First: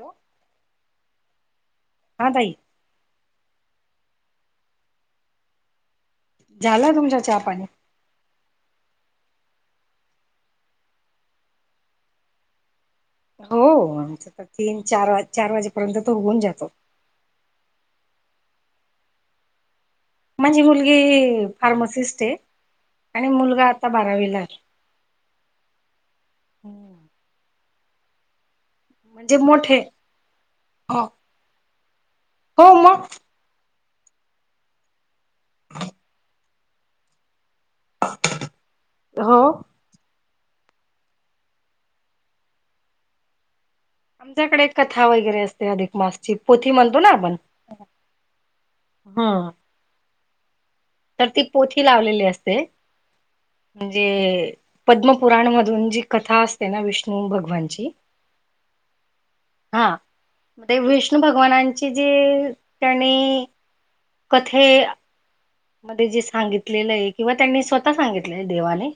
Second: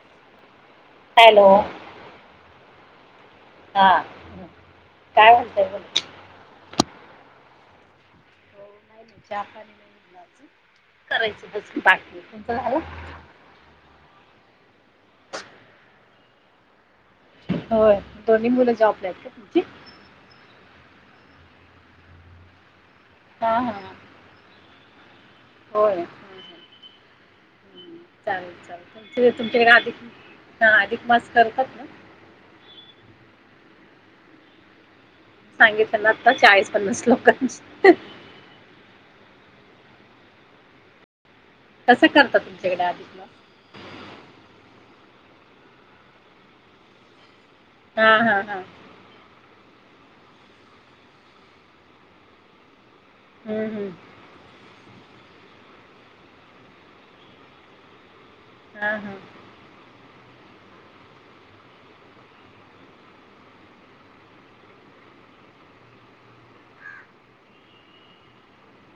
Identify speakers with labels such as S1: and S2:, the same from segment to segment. S1: Hello.
S2: Hello.
S1: हा ताई
S2: हा काय म्हणताय मग.
S1: झालं तुमच्या चहापाणी.
S2: हो नाही नाही पा आणि नाहीच करायचं तस बाकीमचं झालं [unintelligible]
S1: हो आमच्या तीन चार चार वाजेपर्यंत तो होऊन जातो.
S2: होय दोन्ही मुलं जॉबला आहेत का तुमची.
S1: म्हणजी मुलगी फार्मासिस्ट आहे आणि
S2: हा
S1: मुलगा
S2: हा
S1: आता बारावीला आहे. हम्म.
S2: चालेल चालेल तुम तुमच्याकडे
S1: मोठे
S2: अधिक ह अधिक
S1: हो
S2: मास करतात ना.
S1: हो मग.
S2: सांगितलं ना आता चाळीस पन्नास लोकांची.
S1: हो.
S2: कसं करता तुमच्याकडे अधिक मास.
S1: आमच्याकडे कथा वगैरे असते अधिक मासची पोथी म्हणतो ना आपण.
S2: हा, हा, हा,
S1: ह तर ती पोथी लावलेली असते
S2: हम्म हम्म
S1: म्हणजे. पद्मपुराण मधून जी कथा असते ना विष्णू भगवानची.
S2: हा हा.
S1: हा ते विष्णू भगवानांची जी त्यांनी कथे मध्ये जे सांगितलेलं आहे किंवा त्यांनी स्वतः सांगितलंय देवाने.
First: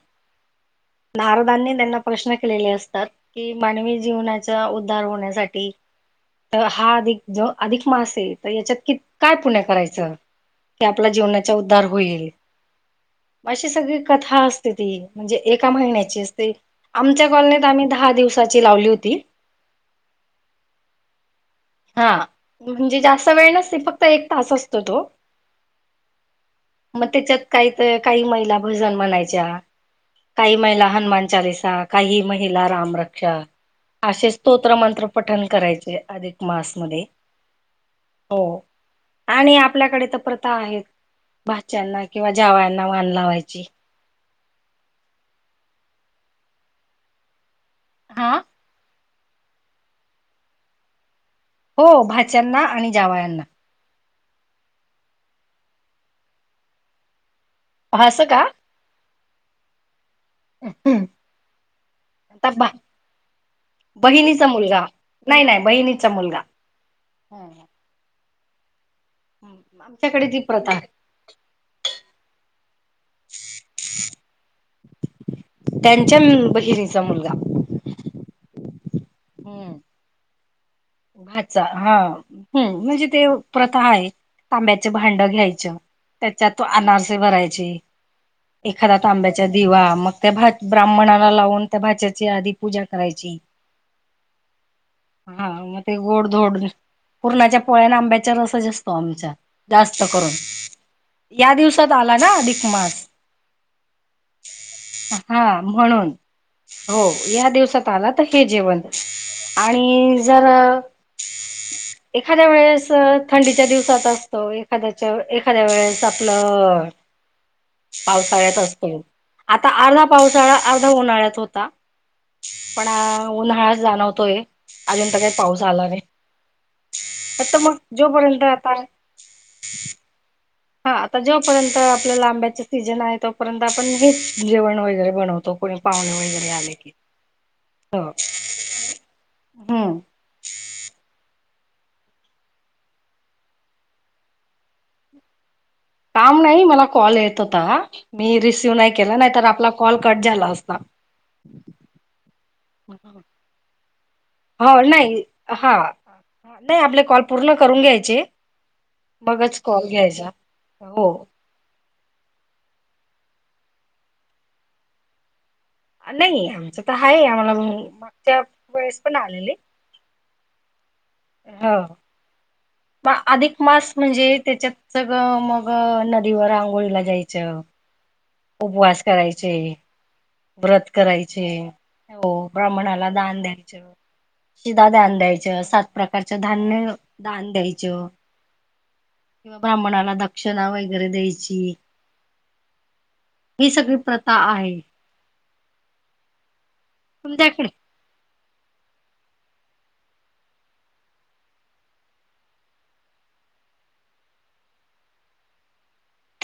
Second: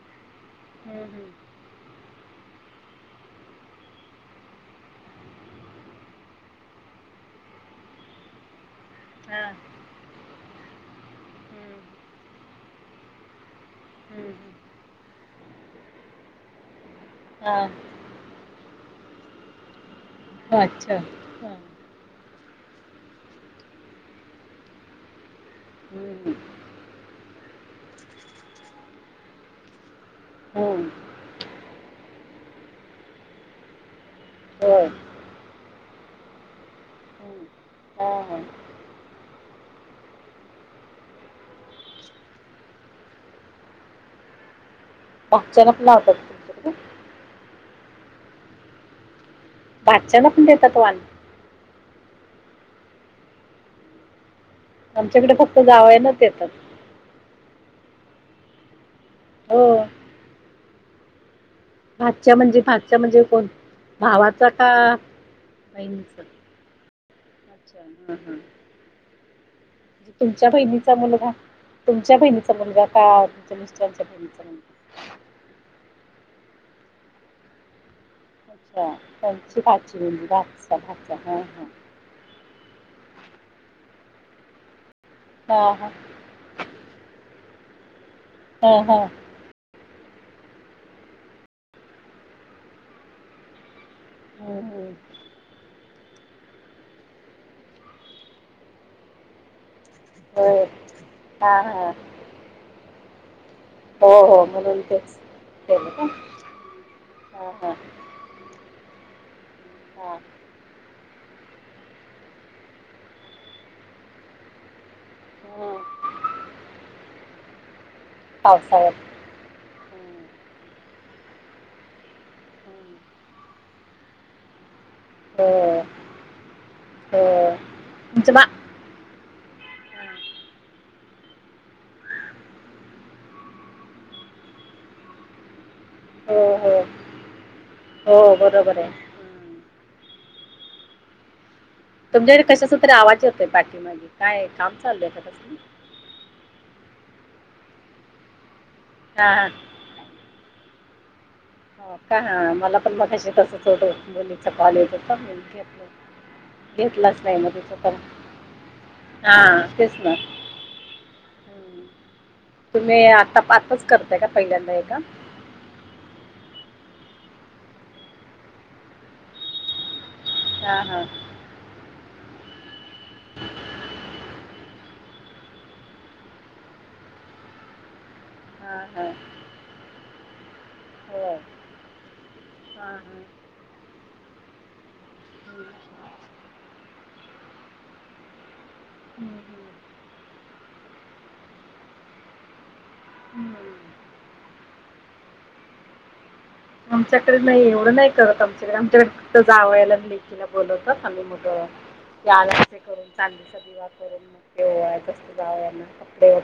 S2: हम्म हम्म
S1: नारदांनी त्यांना प्रश्न के केलेले असतात की मानवी जीवनाच्या उद्धार होण्यासाठी तर हा अधिक ज अधिक मास आहे तर याच्यात कि काय
S2: हा
S1: पुण्य करायचं की आपल्या जीवनाचा
S2: हम्म
S1: उद्धार होईल. अशी सगळी कथा
S2: हम्म
S1: असते ती म्हणजे एका महिन्याची असते. आमच्या
S2: हा
S1: कॉलनीत आम्ही दहा दिवसाची लावली होती.
S2: अच्छा ह.
S1: हा म्हणजे जास्त वेळ नसते फक्त एक तास असतो तो.
S2: हम्म हम्.
S1: मग त्याच्यात काही काही महिला भजन म्हणायच्या. काही महिला
S2: हम्म
S1: हनुमान चालीसा काही महिला राम रक्ष असेच स्तोत्र
S2: होय
S1: मंत्र पठण करायचे अधिक मासमध्ये.
S2: हा ह
S1: आणि आपल्याकडे तर प्रथा आहेत. भाच्यांना किंवा जावयांना वान लावायची.
S2: भाच्यांनाच पण लावतात ना [unintelligible]
S1: हा?
S2: भाच्यांना पण देतात वाण?
S1: हो भाच्यांना आणि जावयांना.
S2: आमच्याकडे फक्त जावयांनाच देतात.
S1: असं का?
S2: हो भाच्या म्हणजे
S1: बा
S2: भाच्या म्हणजे कोण?
S1: बहिणीचा
S2: भावाचा
S1: मुलगा
S2: का
S1: नाही नाही बहिणीचा
S2: बहीणीचा?
S1: मुलगा
S2: अच्छा हं हं
S1: आमच्याकडे ती
S2: तुमच्या
S1: प्रथा
S2: बहिणीचा मुलगा, तुमच्या बहिणीचा मुलगा का, तुमच्या मिस्टरांच्या बहिणीचा? मुलगा
S1: त्यांच्या म बहिणीचा मुलगा.
S2: अच्छा त्यांची भाची का?
S1: अच्छा हां हं म्हणजे ते प्रथा आहे तांब्यात ते भांड
S2: हा
S1: घ्यायचं,
S2: हा हा
S1: त्याच्यात त अनारसे भरायचे.
S2: हा
S1: एखादा
S2: हा
S1: तांब्याचा दिवा मग त्या भात ब्राह्मणाला लावून त्या भाच्याची आधी पूजा करायची.
S2: हम हम
S1: हा मग ते गोडधोड, पूरणाच्या पोळ्या आणि आंब्याचा रसच असतो आमचा. जास्त करून,
S2: होय हा
S1: या
S2: हा
S1: दिवसात आला ना अधिक मास?
S2: हो हो म्हणून तेच,
S1: हा
S2: केलं का?
S1: म्हणून हो, या
S2: हा हा
S1: दिवसात आला तर हे जेवण.
S2: हा
S1: आणि जर एखाद्या वेळेस अ थंडीच्या दिवसात असतो एखाद्या च्या एखाद्या
S2: हम्म
S1: वेळेस आपलं पावसाळ्यात असतोय. आता अर्धा पावसाळा, अर्धा उन्हाळ्यात होता. पण अं उन्हाळा जाणवतोय. अजून तरी काय
S2: हो
S1: पाऊस आला नाही.
S2: हो
S1: आता मग
S2: तुमचं
S1: जोपर्यंत
S2: बा
S1: आता [unintelligible] हां आता जोपर्यंत आपल्याला आंब्याचा सीझन आहे, तोपर्यंत आपण हेच जेवण वगैरे बनवतो कोणी पाहुणे
S2: हो
S1: वगैरे आले
S2: हो
S1: की, हो
S2: बरोबर आहे
S1: हम्म
S2: तुमच्याकडे कशाचा तरी आवाज येतोय पाठीमागे, काय काम चालू आहे का कसलं?
S1: काम नाही मला कॉल येत होता, मी रिसी तु नाही केला,
S2: हा
S1: नाही तर आपला कॉल कट झाला असता.
S2: हो का? मला पण मगाशी तसंच होत होत मुलीचा कॉल
S1: हो
S2: येत होता,
S1: नाही
S2: मी
S1: हा
S2: घेतल
S1: नाही आपले कॉल
S2: घेतलाच नाही
S1: पूर्ण
S2: मध्येच
S1: करून
S2: असं
S1: घ्यायचे मगच कॉल घ्यायचा. हो,
S2: हम्म. तुम्ही आता पातच करताय का पहिल्यांदा हे काम?
S1: नाही आमचं तर हाये आम्हाला अं मागच्या वेळेस पण आलेले
S2: हा, हा
S1: हं पा अधिक मास म्हणजे? त्याच्यात सगळं मग नदीवर आंघोळीला जायचं
S2: हा
S1: उपवास
S2: हा
S1: करायचे व्रत
S2: हो हा
S1: करायचे, हो
S2: हा
S1: ब्राह्मणाला दान द्यायचं. शिधा दान द्यायचं,
S2: हम्म.
S1: सात प्रकारच धान्य दान द्यायचं.
S2: हम्म,
S1: किंवा
S2: हम्म.
S1: ब्राह्मणाला दक्षिणा वगैरे द्यायची. ही
S2: हम्म.
S1: सगळी प्रथा आहे.
S2: आमच्याकडे नाही,
S1: तुमच्याकडे
S2: एवढं नाही करत आमचं तर आमच्याकडे फक्त जावयाला आणि लेकीला बोलवतात, आणि मग अ [unintelligible] चांदीचा दिवा करून ओवाळायचं असतं जावयांना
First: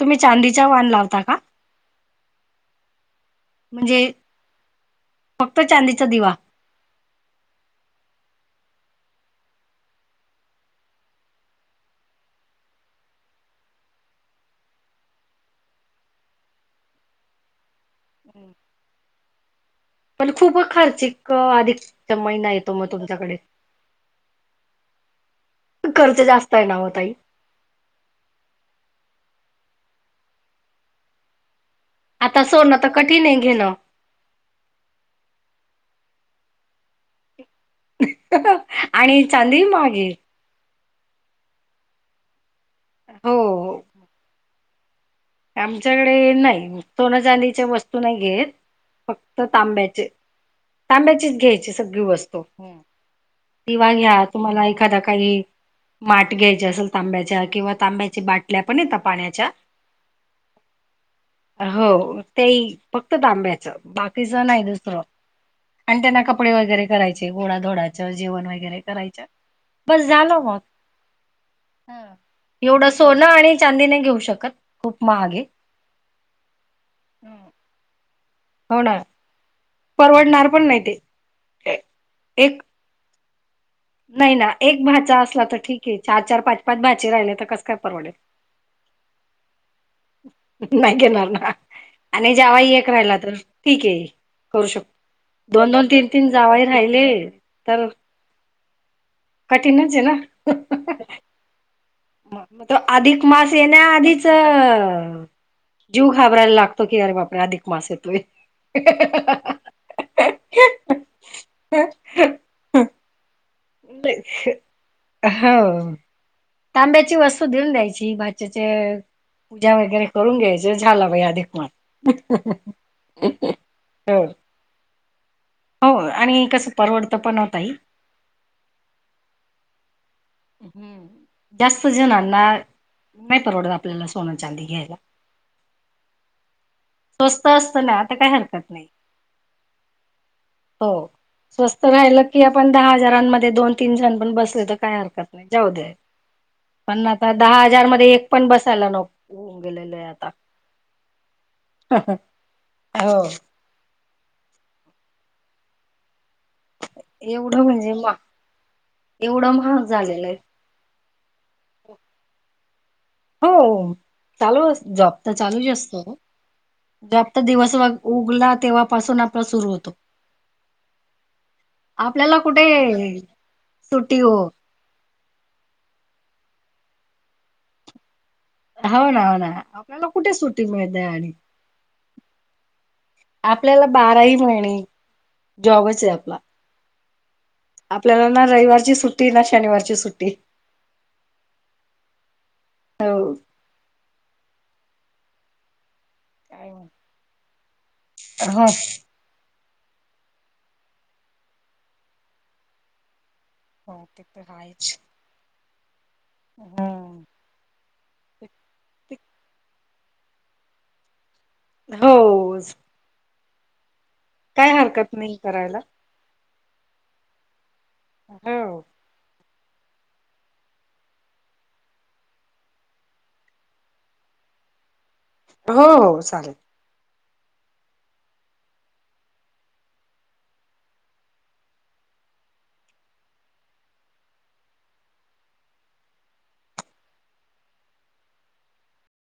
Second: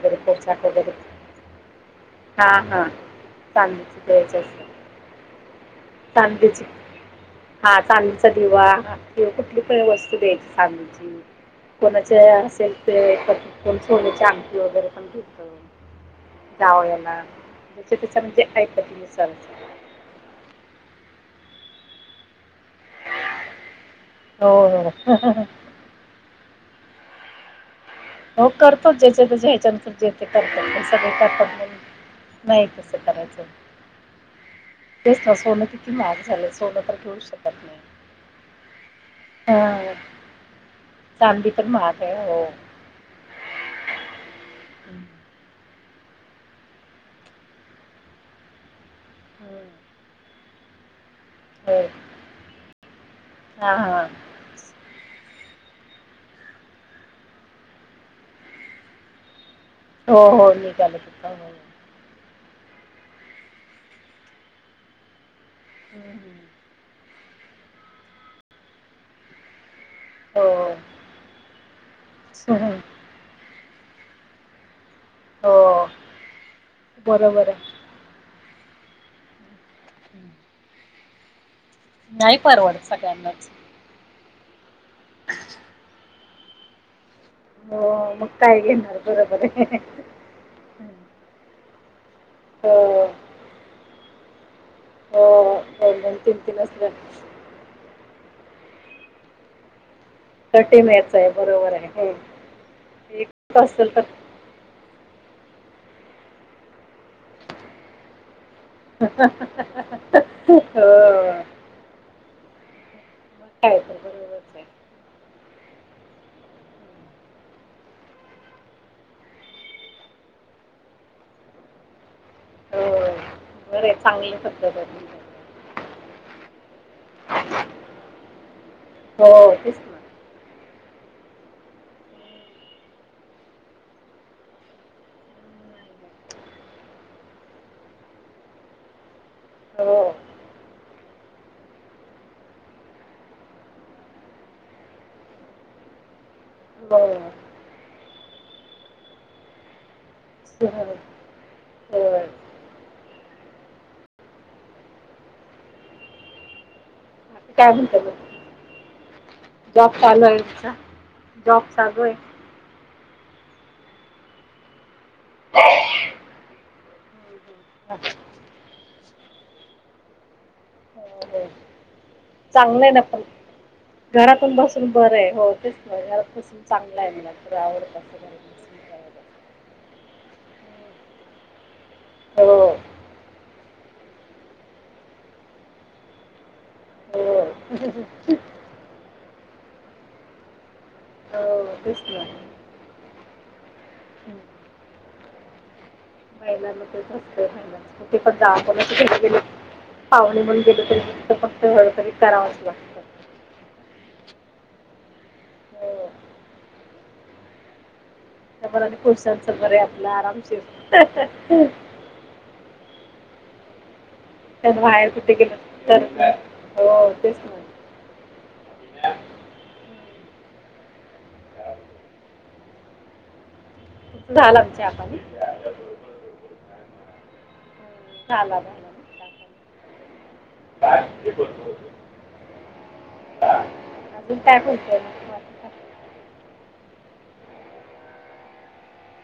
S1: तुम्ही चांदीचा वाण लावता का?
S2: [unintelligible] हां हां, चांदीचं
S1: म्हणजे
S2: द्यायचं असतं.
S1: फक्त चांदीचा दिवा.
S2: चांदीचं, हां चांदी चांदीचा दिवा किंवा कुठली पण वस्तू द्यायची चांदीची. कोणाचे असेल ते पद्धत, कोण सोन्याची अंगठी वगैरे पण देत. जावयाना, जेच्या ‌ त्याच्या म्हणजे आइपती नुसार
S1: पण खूप खर्चिक अधिक महिना येतो मग तुमच्याकडे.
S2: हो [unintelligible]
S1: खर्च जास्त आहे ना ओ ताई.
S2: हो करतो ज्या त्याच्यात [unintelligible] सगळे करतात
S1: आता
S2: नाही
S1: सोनं तर
S2: तसं
S1: कठीण आहे
S2: करायचं,
S1: घेणं.
S2: तेच ना सोन महाग झालं सोन तरी घेऊ शक
S1: आणि चांदी ही
S2: हा
S1: महाग ये.
S2: चांदी तर महागये होय.
S1: हो.
S2: [inaudible]
S1: आमच्याकडे नाही सोनं चांदीच्या वस्तू नाही घेत. फक्त
S2: हो
S1: तांब्याचे, तांब्या चीच घ्यायची सगळी वस्तू,
S2: हा हा
S1: दिवाळीहा तुम्हाला एखादा काही माठ घ्यायचे असेल तांब्याच्या किंवा तांब्याच्या बाटल्या पण येत पाण्याच्या.
S2: हो- हो निघाले.
S1: हो ते फक्त तांब्याचं बाकीचं नाही दुसरं आणि त्यांना कपडे वगैरे करायचे. गोडाधोडाच जेवण वगैरे करायच. बस झाल मग,
S2: हो हम्म.
S1: एवढ सोन आणि चांदी नाही घेऊ शकत, खूप महागे
S2: हो, बरोबर आहे.
S1: हो ना, परवडणार पण नाही ते.
S2: नाही
S1: एक
S2: परवडत सगळ्यांनाच.
S1: नाही ना एक भाचा असला तर ठीक आहे चार- चार, पाच- पाच भाचे राहिले तर कस काय
S2: हो
S1: परवडेल.
S2: मग काय घेणार बरोबर आहे.
S1: नाही घेणार ना आणि जावई
S2: हो
S1: एक राहिला तर ठीक आहे. करू
S2: हो
S1: शकतोय दोन -दोन, तीन -तीन जावही राहिले तर कठीणच आहे ना.
S2: थर्टी मिनिट्स आहे बरोबर आहे
S1: म मग तो अधिक
S2: एक
S1: मास
S2: तास
S1: येण्या
S2: असेल तर
S1: आधीच
S2: खूप
S1: जीव घाबरायला लागतो की अरे बापर अधिक मास येतोय.
S2: हो.
S1: हम,
S2: बरोबरच आहे
S1: हो. तांब्याची वस्तू घेऊन द्यायची भाच्याचे. पूजा वगैरे करून घ्यायचं झाला बाई अधिकमास.
S2: हो, बर हाय
S1: हो
S2: चांगली पद्धत हाय.
S1: हो आणि कसं परवडतं पण हो ताई.
S2: हो.
S1: हम्म जास्त जणांना नाही परवडत आपल्याला सोन चांदी घ्यायला.
S2: [unintelligible]
S1: स्वस्थ असत ना तर काही हरकत नाही.
S2: हो.
S1: हो स्वस्त राहिलं की आपण दहा हजारांमध्ये दोन तीन जण पण बसले तर काय हरकत नाही. जाउद्या,
S2: हो
S1: पण आता दहा हजार मध्ये एक पण बसायला नको, गेलेलय आता.
S2: [unintelligible]
S1: हो.
S2: आता
S1: एवढं
S2: काय
S1: म्हणजे
S2: म्हणते
S1: महा
S2: मग जॉब [inaudible] चालू आहे जॉब चालू आहे
S1: हो [inaudible] चालू जॉब तर चालूच असतो जास्त दिवस [inaudible]
S2: हम्म.
S1: उगला तेव्हापासून आपला सुरू होतो
S2: होा हो
S1: आपल्याला कुठे
S2: चांगलं आहे ना पण
S1: सुट्टी हो
S2: घरातून बसून बरं आहे हो तेच नाही कसून चांगला आहे मला आवडतं
S1: हो ना हो ना आपल्याला कुठे सुटी मिळते आणि
S2: हो
S1: आपल्याला बाराही महिने जॉबच आहे आपला
S2: हो, हो,
S1: आपल्याला ना रविवारची सुट्टी ना शनिवारची सुट्टी
S2: दिस हम्
S1: हो काय म्हणता?
S2: रस् जाा
S1: हो
S2: होण्या कले पाहुणे म्हण गेलं तरी फत फक्त हळहरी करावंचं लागतं
S1: क तर हयच
S2: हो.
S1: हम्म ते-
S2: समर
S1: ते-
S2: खुश झालचं बरे आपलं आरामशी
S1: हो
S2: त्या
S1: काय
S2: बाहेर
S1: हरकत
S2: कुठे
S1: नाही
S2: गेलं
S1: करायला
S2: तर हो तेच
S1: होो
S2: झालं आमच्या आपण
S1: हो हो चालेल
S2: ् ला झा काय ते बत अजून कायत